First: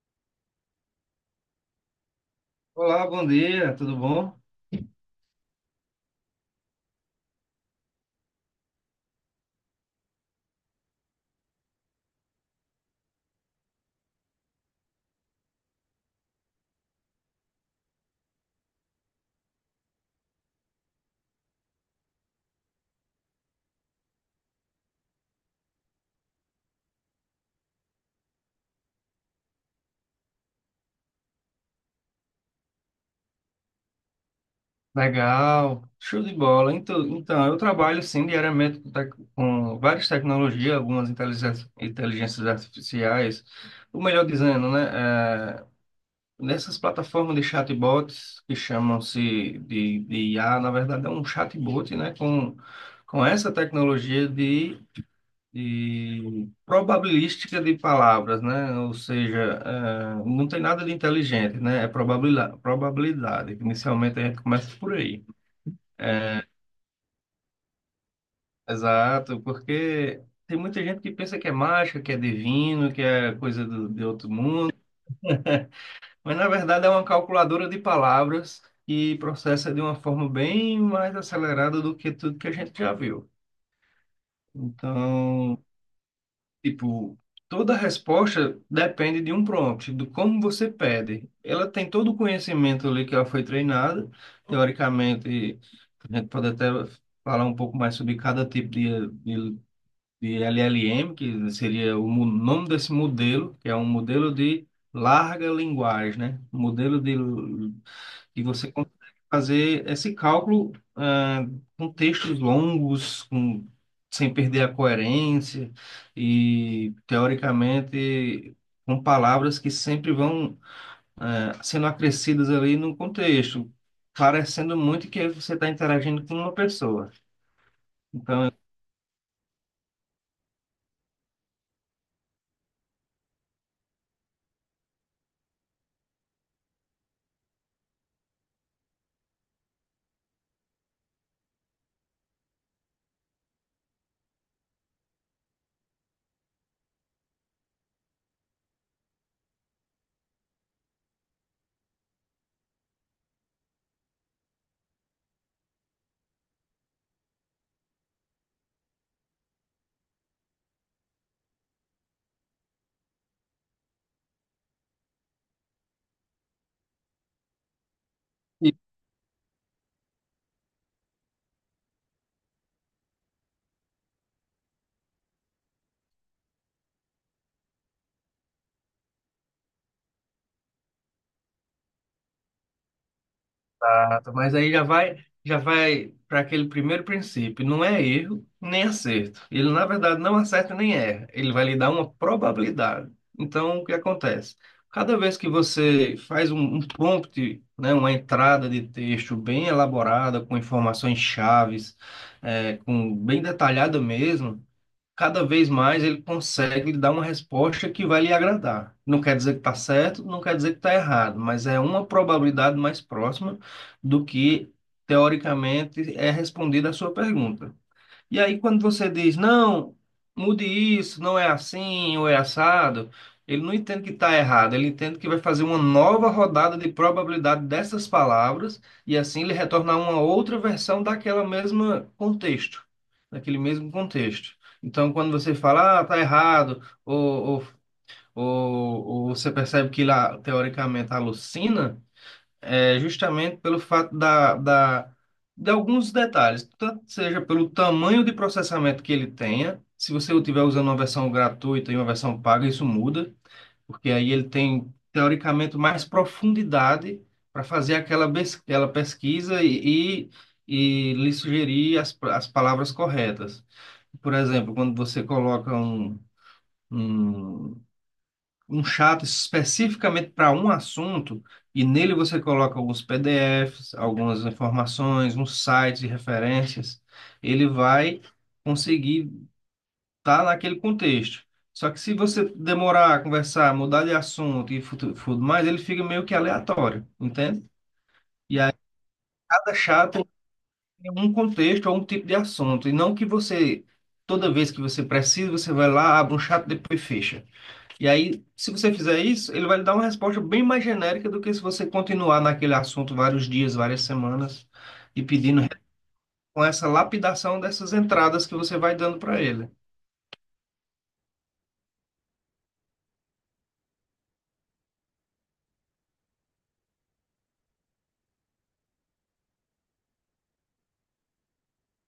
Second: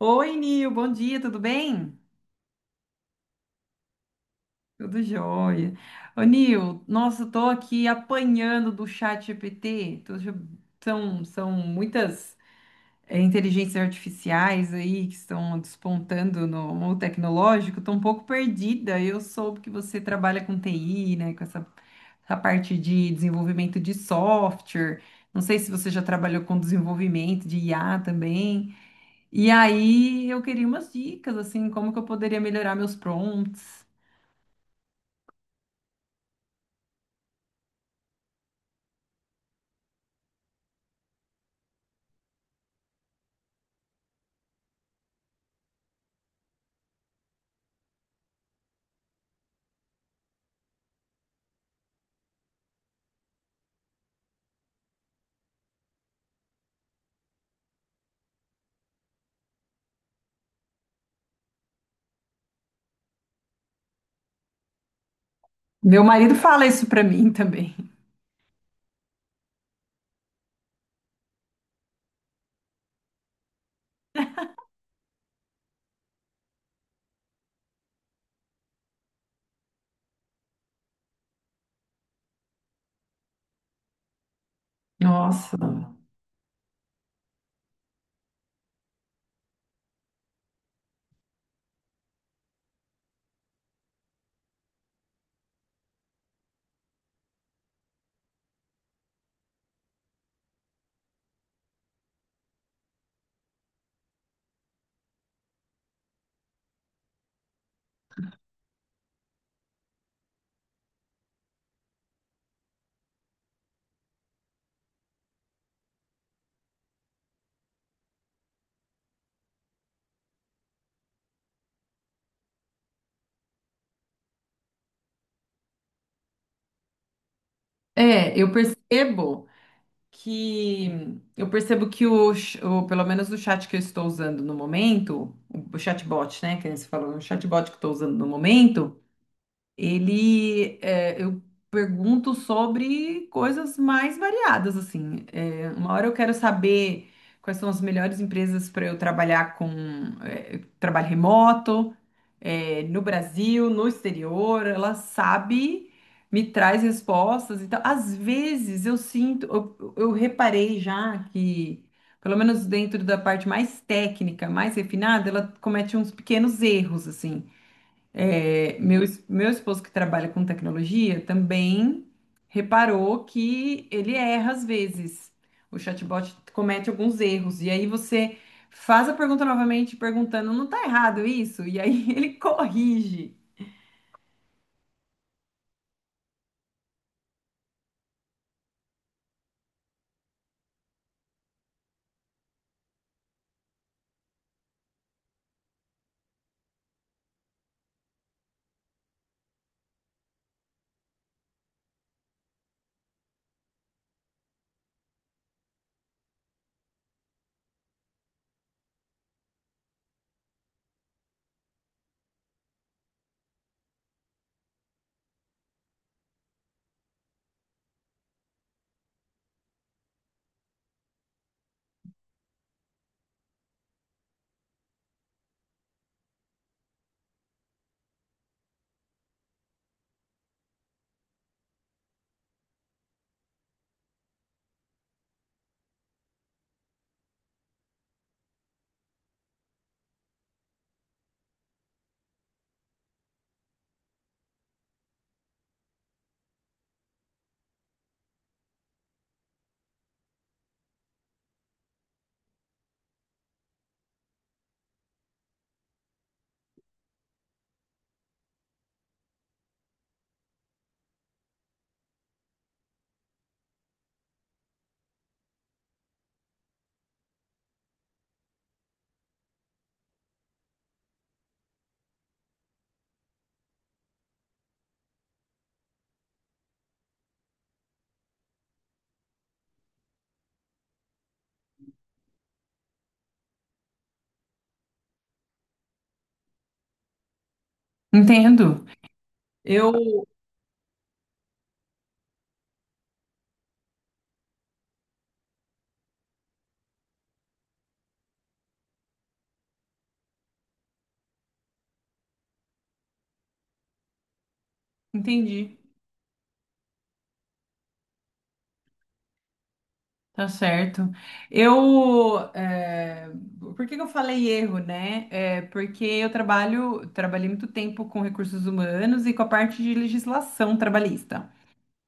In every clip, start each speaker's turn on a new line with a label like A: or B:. A: Oi, Nil, bom dia, tudo bem?
B: Olá, bom dia, tudo bom?
A: Tudo jóia. Ô, Nil, nossa, eu tô aqui apanhando do chat GPT. São muitas inteligências artificiais aí que estão despontando no mundo tecnológico. Tô um pouco perdida. Eu soube que você trabalha com TI, né? Essa parte de desenvolvimento de software. Não sei se você já trabalhou com desenvolvimento de IA também. E aí eu queria umas dicas, assim, como que eu poderia melhorar meus prompts.
B: Legal, show de bola. Então, eu trabalho sim diariamente com, com várias tecnologias, algumas inteligências artificiais, ou melhor dizendo, né, nessas plataformas de chatbots que chamam-se de IA, na verdade é um chatbot, né, com essa tecnologia de e probabilística de palavras, né? Ou seja, não tem nada de inteligente, né? É probabilidade, probabilidade. Inicialmente a gente começa por aí.
A: Meu marido fala isso pra mim também.
B: Exato, porque tem muita gente que pensa que é mágica, que é divino, que é coisa do, de outro mundo, mas na verdade é uma calculadora de palavras que processa de uma forma bem mais acelerada do que tudo que a gente já viu.
A: Nossa.
B: Então, tipo, toda resposta depende de um prompt, do como você pede. Ela tem todo o conhecimento ali que ela foi treinada, teoricamente, a gente pode até falar um pouco mais sobre cada tipo de LLM, que seria o nome desse modelo, que é um modelo de larga linguagem, né? Um modelo de e você consegue fazer esse cálculo, com textos longos, com, sem perder a coerência e, teoricamente, com palavras que sempre vão, sendo acrescidas ali no contexto, parecendo muito que você está interagindo com uma pessoa.
A: É, que eu percebo que pelo menos o chat que eu estou usando no momento, o chatbot, né, que você falou, o chatbot que eu estou usando no momento, eu pergunto sobre coisas mais variadas, assim. É, uma hora eu quero saber quais são as melhores empresas para eu trabalhar com trabalho remoto, é, no Brasil, no exterior. Ela sabe, me traz respostas. Então, às vezes eu sinto, eu reparei já que, pelo menos dentro da parte mais técnica, mais refinada, ela comete uns pequenos erros, assim. É, meu esposo que trabalha com tecnologia também reparou que ele erra às vezes. O chatbot comete alguns erros. E aí você faz a pergunta novamente, perguntando, não tá errado isso? E aí ele corrige.
B: Exato, mas aí já vai para aquele primeiro princípio, não é erro nem acerto. Ele, na verdade, não acerta nem erra, ele vai lhe dar uma probabilidade. Então, o que acontece? Cada vez que você faz um prompt, né, uma entrada de texto bem elaborada, com informações chaves, é, com, bem detalhada mesmo, cada vez mais ele consegue lhe dar uma resposta que vai lhe agradar. Não quer dizer que está certo, não quer dizer que está errado, mas é uma probabilidade mais próxima do que teoricamente é respondida a sua pergunta. E aí, quando você diz, não, mude isso, não é assim ou é assado, ele não entende que está errado, ele entende que vai fazer uma nova rodada de probabilidade dessas palavras e assim ele retornar uma outra versão daquela mesma contexto, daquele mesmo contexto. Então, quando você fala, ah, tá errado, ou você percebe que lá, teoricamente, alucina. É justamente pelo fato de alguns detalhes, tanto seja pelo tamanho de processamento que ele tenha, se você estiver usando uma versão gratuita e uma versão paga, isso muda, porque aí ele tem, teoricamente, mais profundidade para fazer aquela, aquela pesquisa e lhe sugerir as palavras corretas. Por exemplo, quando você coloca um um chat especificamente para um assunto, e nele você coloca alguns PDFs, algumas informações, uns sites e referências, ele vai conseguir estar naquele contexto. Só que se você demorar a conversar, mudar de assunto e tudo mais, ele fica meio que aleatório, entende?
A: Entendo.
B: Cada chat
A: Eu
B: tem um contexto ou um tipo de assunto, e não que você, toda vez que você precisa, você vai lá, abre um chat, depois fecha. E aí, se você fizer isso, ele vai lhe dar uma resposta bem mais genérica do que se você continuar naquele assunto vários dias, várias semanas e
A: entendi.
B: pedindo uhum, com essa lapidação dessas entradas que você vai dando para ele.
A: Tá certo. Eu, é, por que que eu falei erro, né? É porque eu trabalhei muito tempo com recursos humanos e com a parte de legislação trabalhista.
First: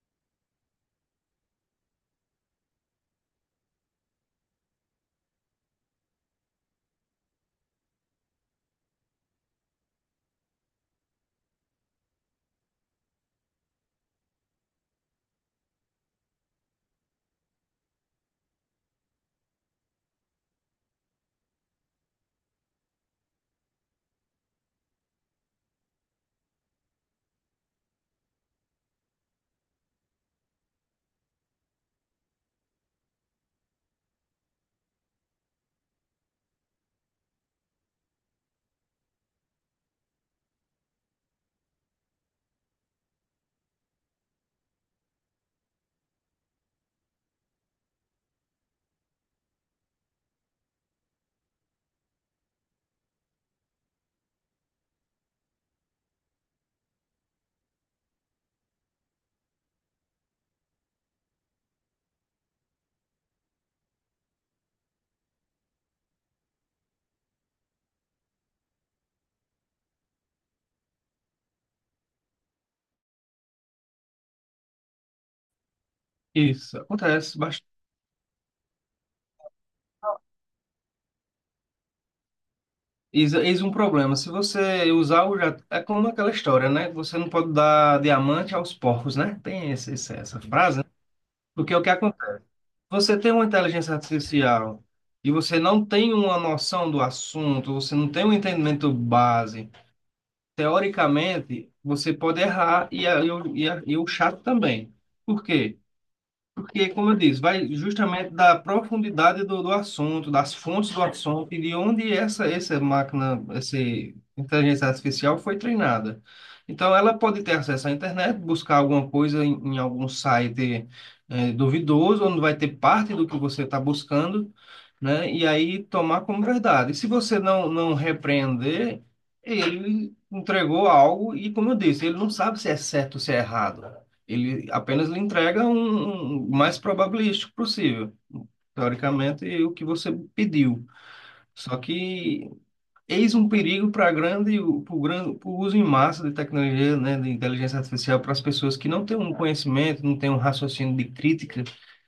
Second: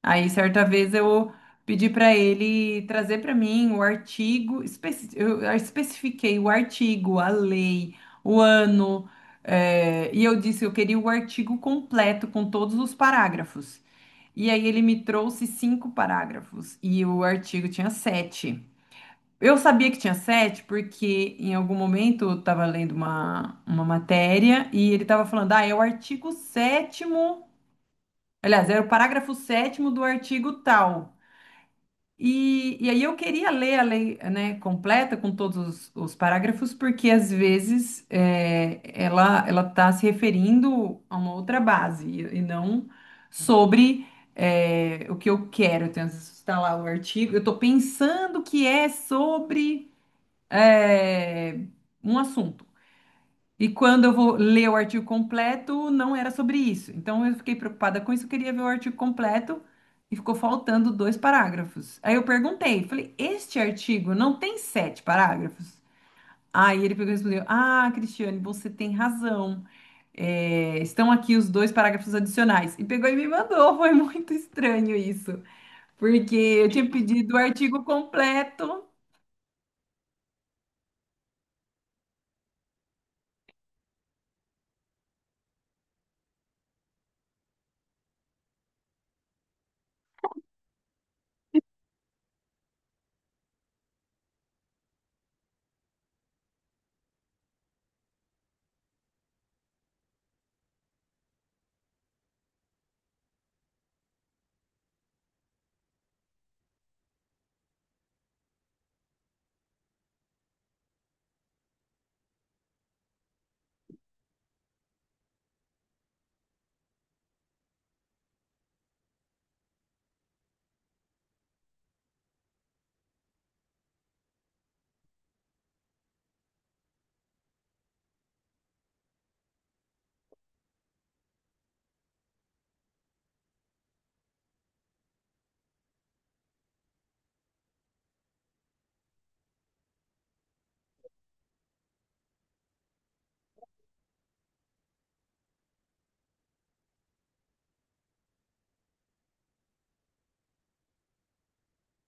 A: Aí, certa vez, eu pedi para ele trazer para mim o artigo, eu especifiquei o artigo, a lei, o ano, e eu disse que eu queria o artigo completo com todos os parágrafos. E aí ele me trouxe cinco parágrafos e o artigo tinha sete. Eu sabia que tinha sete porque em algum momento eu estava lendo uma matéria e ele estava falando, ah, é o artigo sétimo, aliás, era o parágrafo sétimo do artigo tal. E aí eu queria ler a lei, né, completa com todos os parágrafos, porque às vezes é, ela está se referindo a uma outra base e não sobre é, o que eu quero. Então, às vezes está lá o artigo, eu estou pensando que é sobre é, um assunto. E quando eu vou ler o artigo completo, não era sobre isso. Então eu fiquei preocupada com isso, eu queria ver o artigo completo e ficou faltando dois parágrafos. Aí eu perguntei, falei, este artigo não tem sete parágrafos? Aí ele pegou e respondeu: Ah, Cristiane, você tem razão. É, estão aqui os dois parágrafos adicionais. E pegou e me mandou. Foi muito estranho isso, porque eu
B: Isso
A: tinha pedido o
B: acontece bastante.
A: artigo completo.
B: Eis um problema. Se você usar o já é como aquela história, né? Você não pode dar diamante aos porcos, né? Tem essa frase, né? Porque é o que acontece? Você tem uma inteligência artificial e você não tem uma noção do assunto, você não tem um entendimento base. Teoricamente, você pode errar e o chato também. Por quê? Porque, como eu disse, vai justamente da profundidade do assunto, das fontes do assunto e de onde essa máquina, essa inteligência artificial foi treinada. Então, ela pode ter acesso à internet, buscar alguma coisa em algum site duvidoso, onde vai ter parte do que você está buscando, né? E aí tomar como verdade. E se você não repreender, ele entregou algo e, como eu disse, ele não sabe se é certo ou se é errado. Ele apenas lhe entrega um mais probabilístico possível, teoricamente, o que você pediu. Só que eis um perigo para o grande, para o uso em massa de tecnologia, né, de inteligência artificial para as pessoas que não têm um conhecimento, não têm um raciocínio de crítica,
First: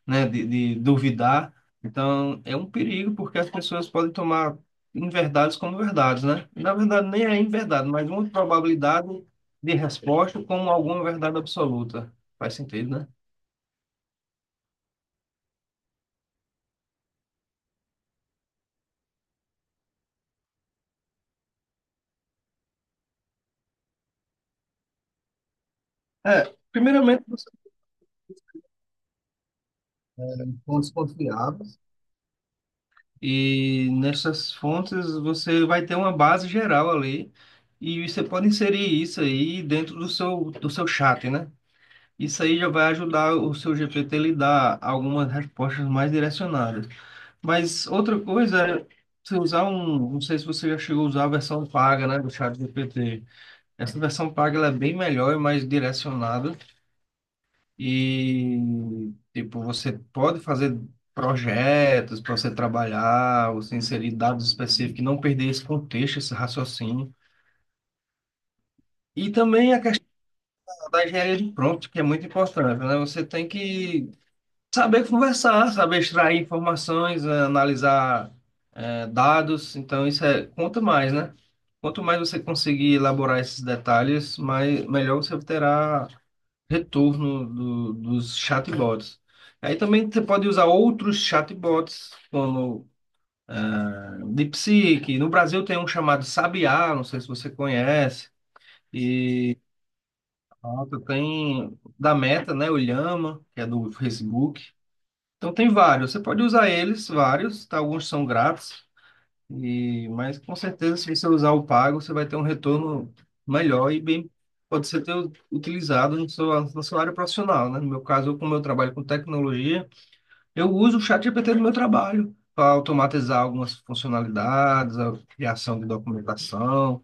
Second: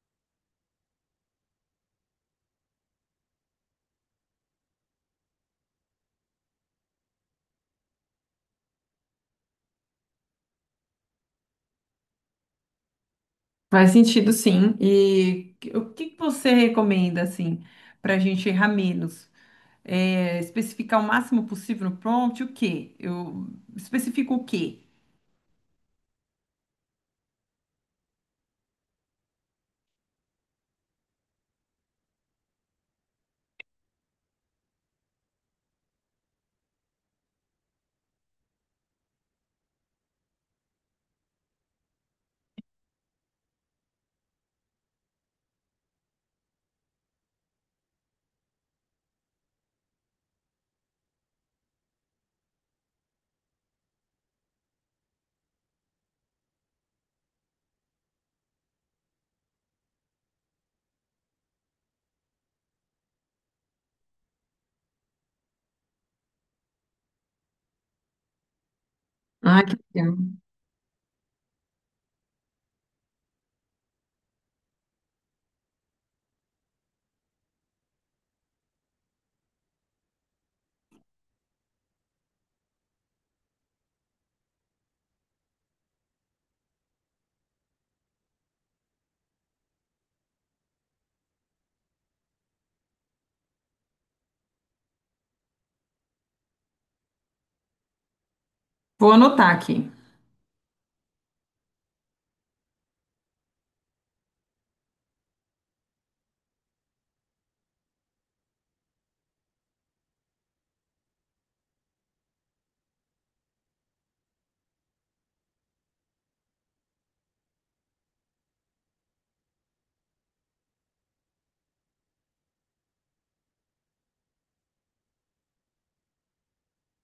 B: né, de duvidar. Então, é um perigo porque as pessoas podem tomar inverdades como verdades, né? Na verdade, nem é inverdade, mas uma probabilidade de resposta como alguma verdade absoluta. Faz sentido, né?
A: Faz sentido, sim. E o que que você recomenda, assim, para a gente errar menos? É, especificar o máximo possível no prompt, o quê? Eu especifico o quê?
B: É, primeiramente, você tem fontes confiáveis e nessas fontes você vai ter uma base geral ali e você pode inserir isso aí dentro do seu chat, né? Isso aí já vai ajudar o seu GPT a lhe dar algumas respostas mais direcionadas. Mas outra coisa é você usar um, não sei se você já chegou a usar a versão paga, né, do chat GPT. Essa versão paga ela é bem melhor e mais direcionada e, tipo, você pode fazer projetos para você trabalhar, você inserir dados específicos, e não perder esse contexto, esse raciocínio. E
A: Ah,
B: também
A: que
B: a questão
A: legal.
B: da engenharia de prompt, que é muito importante, né? Você tem que saber conversar, saber extrair informações, analisar, dados. Então, isso é, conta mais, né? Quanto mais você conseguir elaborar esses detalhes, mais, melhor você terá retorno dos chatbots. Aí também você pode usar outros chatbots, como DeepSeek. No Brasil tem um chamado Sabiá, não sei se você conhece.
A: Vou
B: E
A: anotar aqui.
B: outro tem da Meta, né? O Llama, que é do Facebook. Então tem vários. Você pode usar eles, vários. Tá? Alguns são grátis. E, mas com certeza, se você usar o pago, você vai ter um retorno melhor e bem. Pode ser ter utilizado na sua área profissional, né? No meu caso, eu, como eu trabalho com tecnologia, eu uso o ChatGPT no meu trabalho para automatizar algumas funcionalidades, a criação de documentação,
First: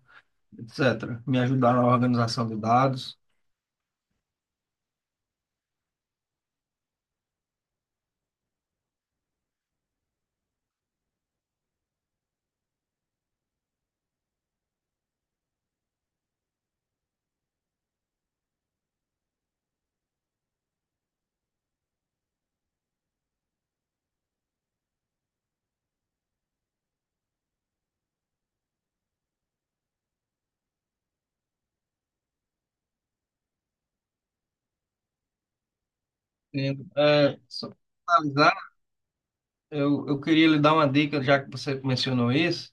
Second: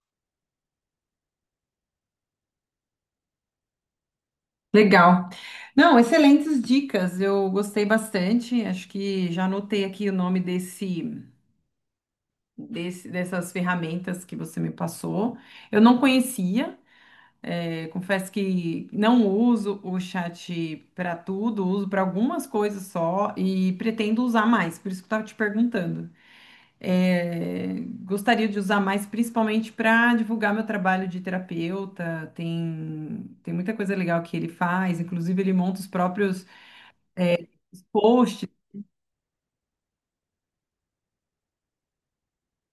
B: etc. Me ajudar na organização de dados.
A: Legal. Não, excelentes dicas. Eu gostei bastante. Acho que já anotei aqui o nome dessas ferramentas que você me passou. Eu não conhecia. É, confesso que não uso o chat para tudo, uso para algumas coisas só e pretendo usar mais, por isso que eu estava te perguntando. É, gostaria de usar mais, principalmente para divulgar meu trabalho de terapeuta. Tem muita coisa legal que ele faz, inclusive ele monta os próprios
B: Entendo. É, só para
A: posts.
B: finalizar, eu queria lhe dar uma dica, já que você mencionou isso,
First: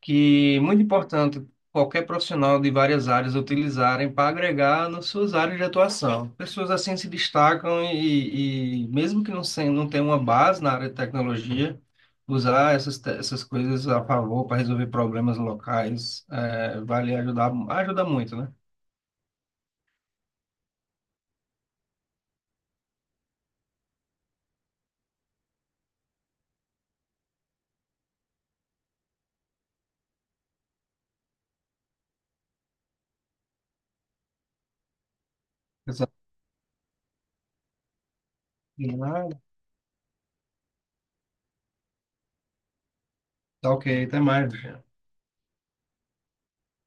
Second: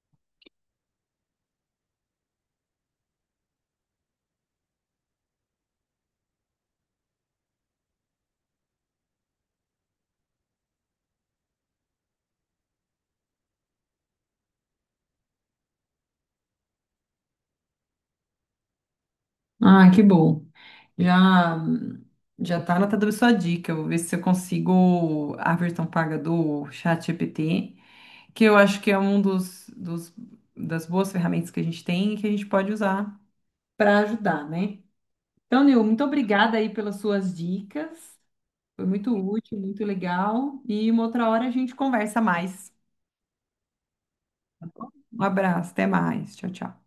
B: que é muito importante qualquer profissional de várias áreas utilizarem para agregar nas suas áreas de atuação. Pessoas assim se destacam e mesmo que não, sem, não tenham uma base na área de tecnologia, usar essas, essas coisas a favor para resolver problemas locais, eh, vale ajudar, ajuda muito, né?
A: Ah, que bom. Já já tá anotada a sua dica. Eu vou ver se eu consigo a versão paga do chat GPT que eu acho que é um das boas ferramentas que a gente tem e que a gente pode usar para ajudar, né? Então, Nil, muito
B: Exato.
A: obrigada aí pelas suas dicas. Foi muito
B: Ah,
A: útil, muito legal. E uma outra hora a gente conversa mais.
B: tá, ok, até mais.
A: Um abraço, até mais. Tchau, tchau.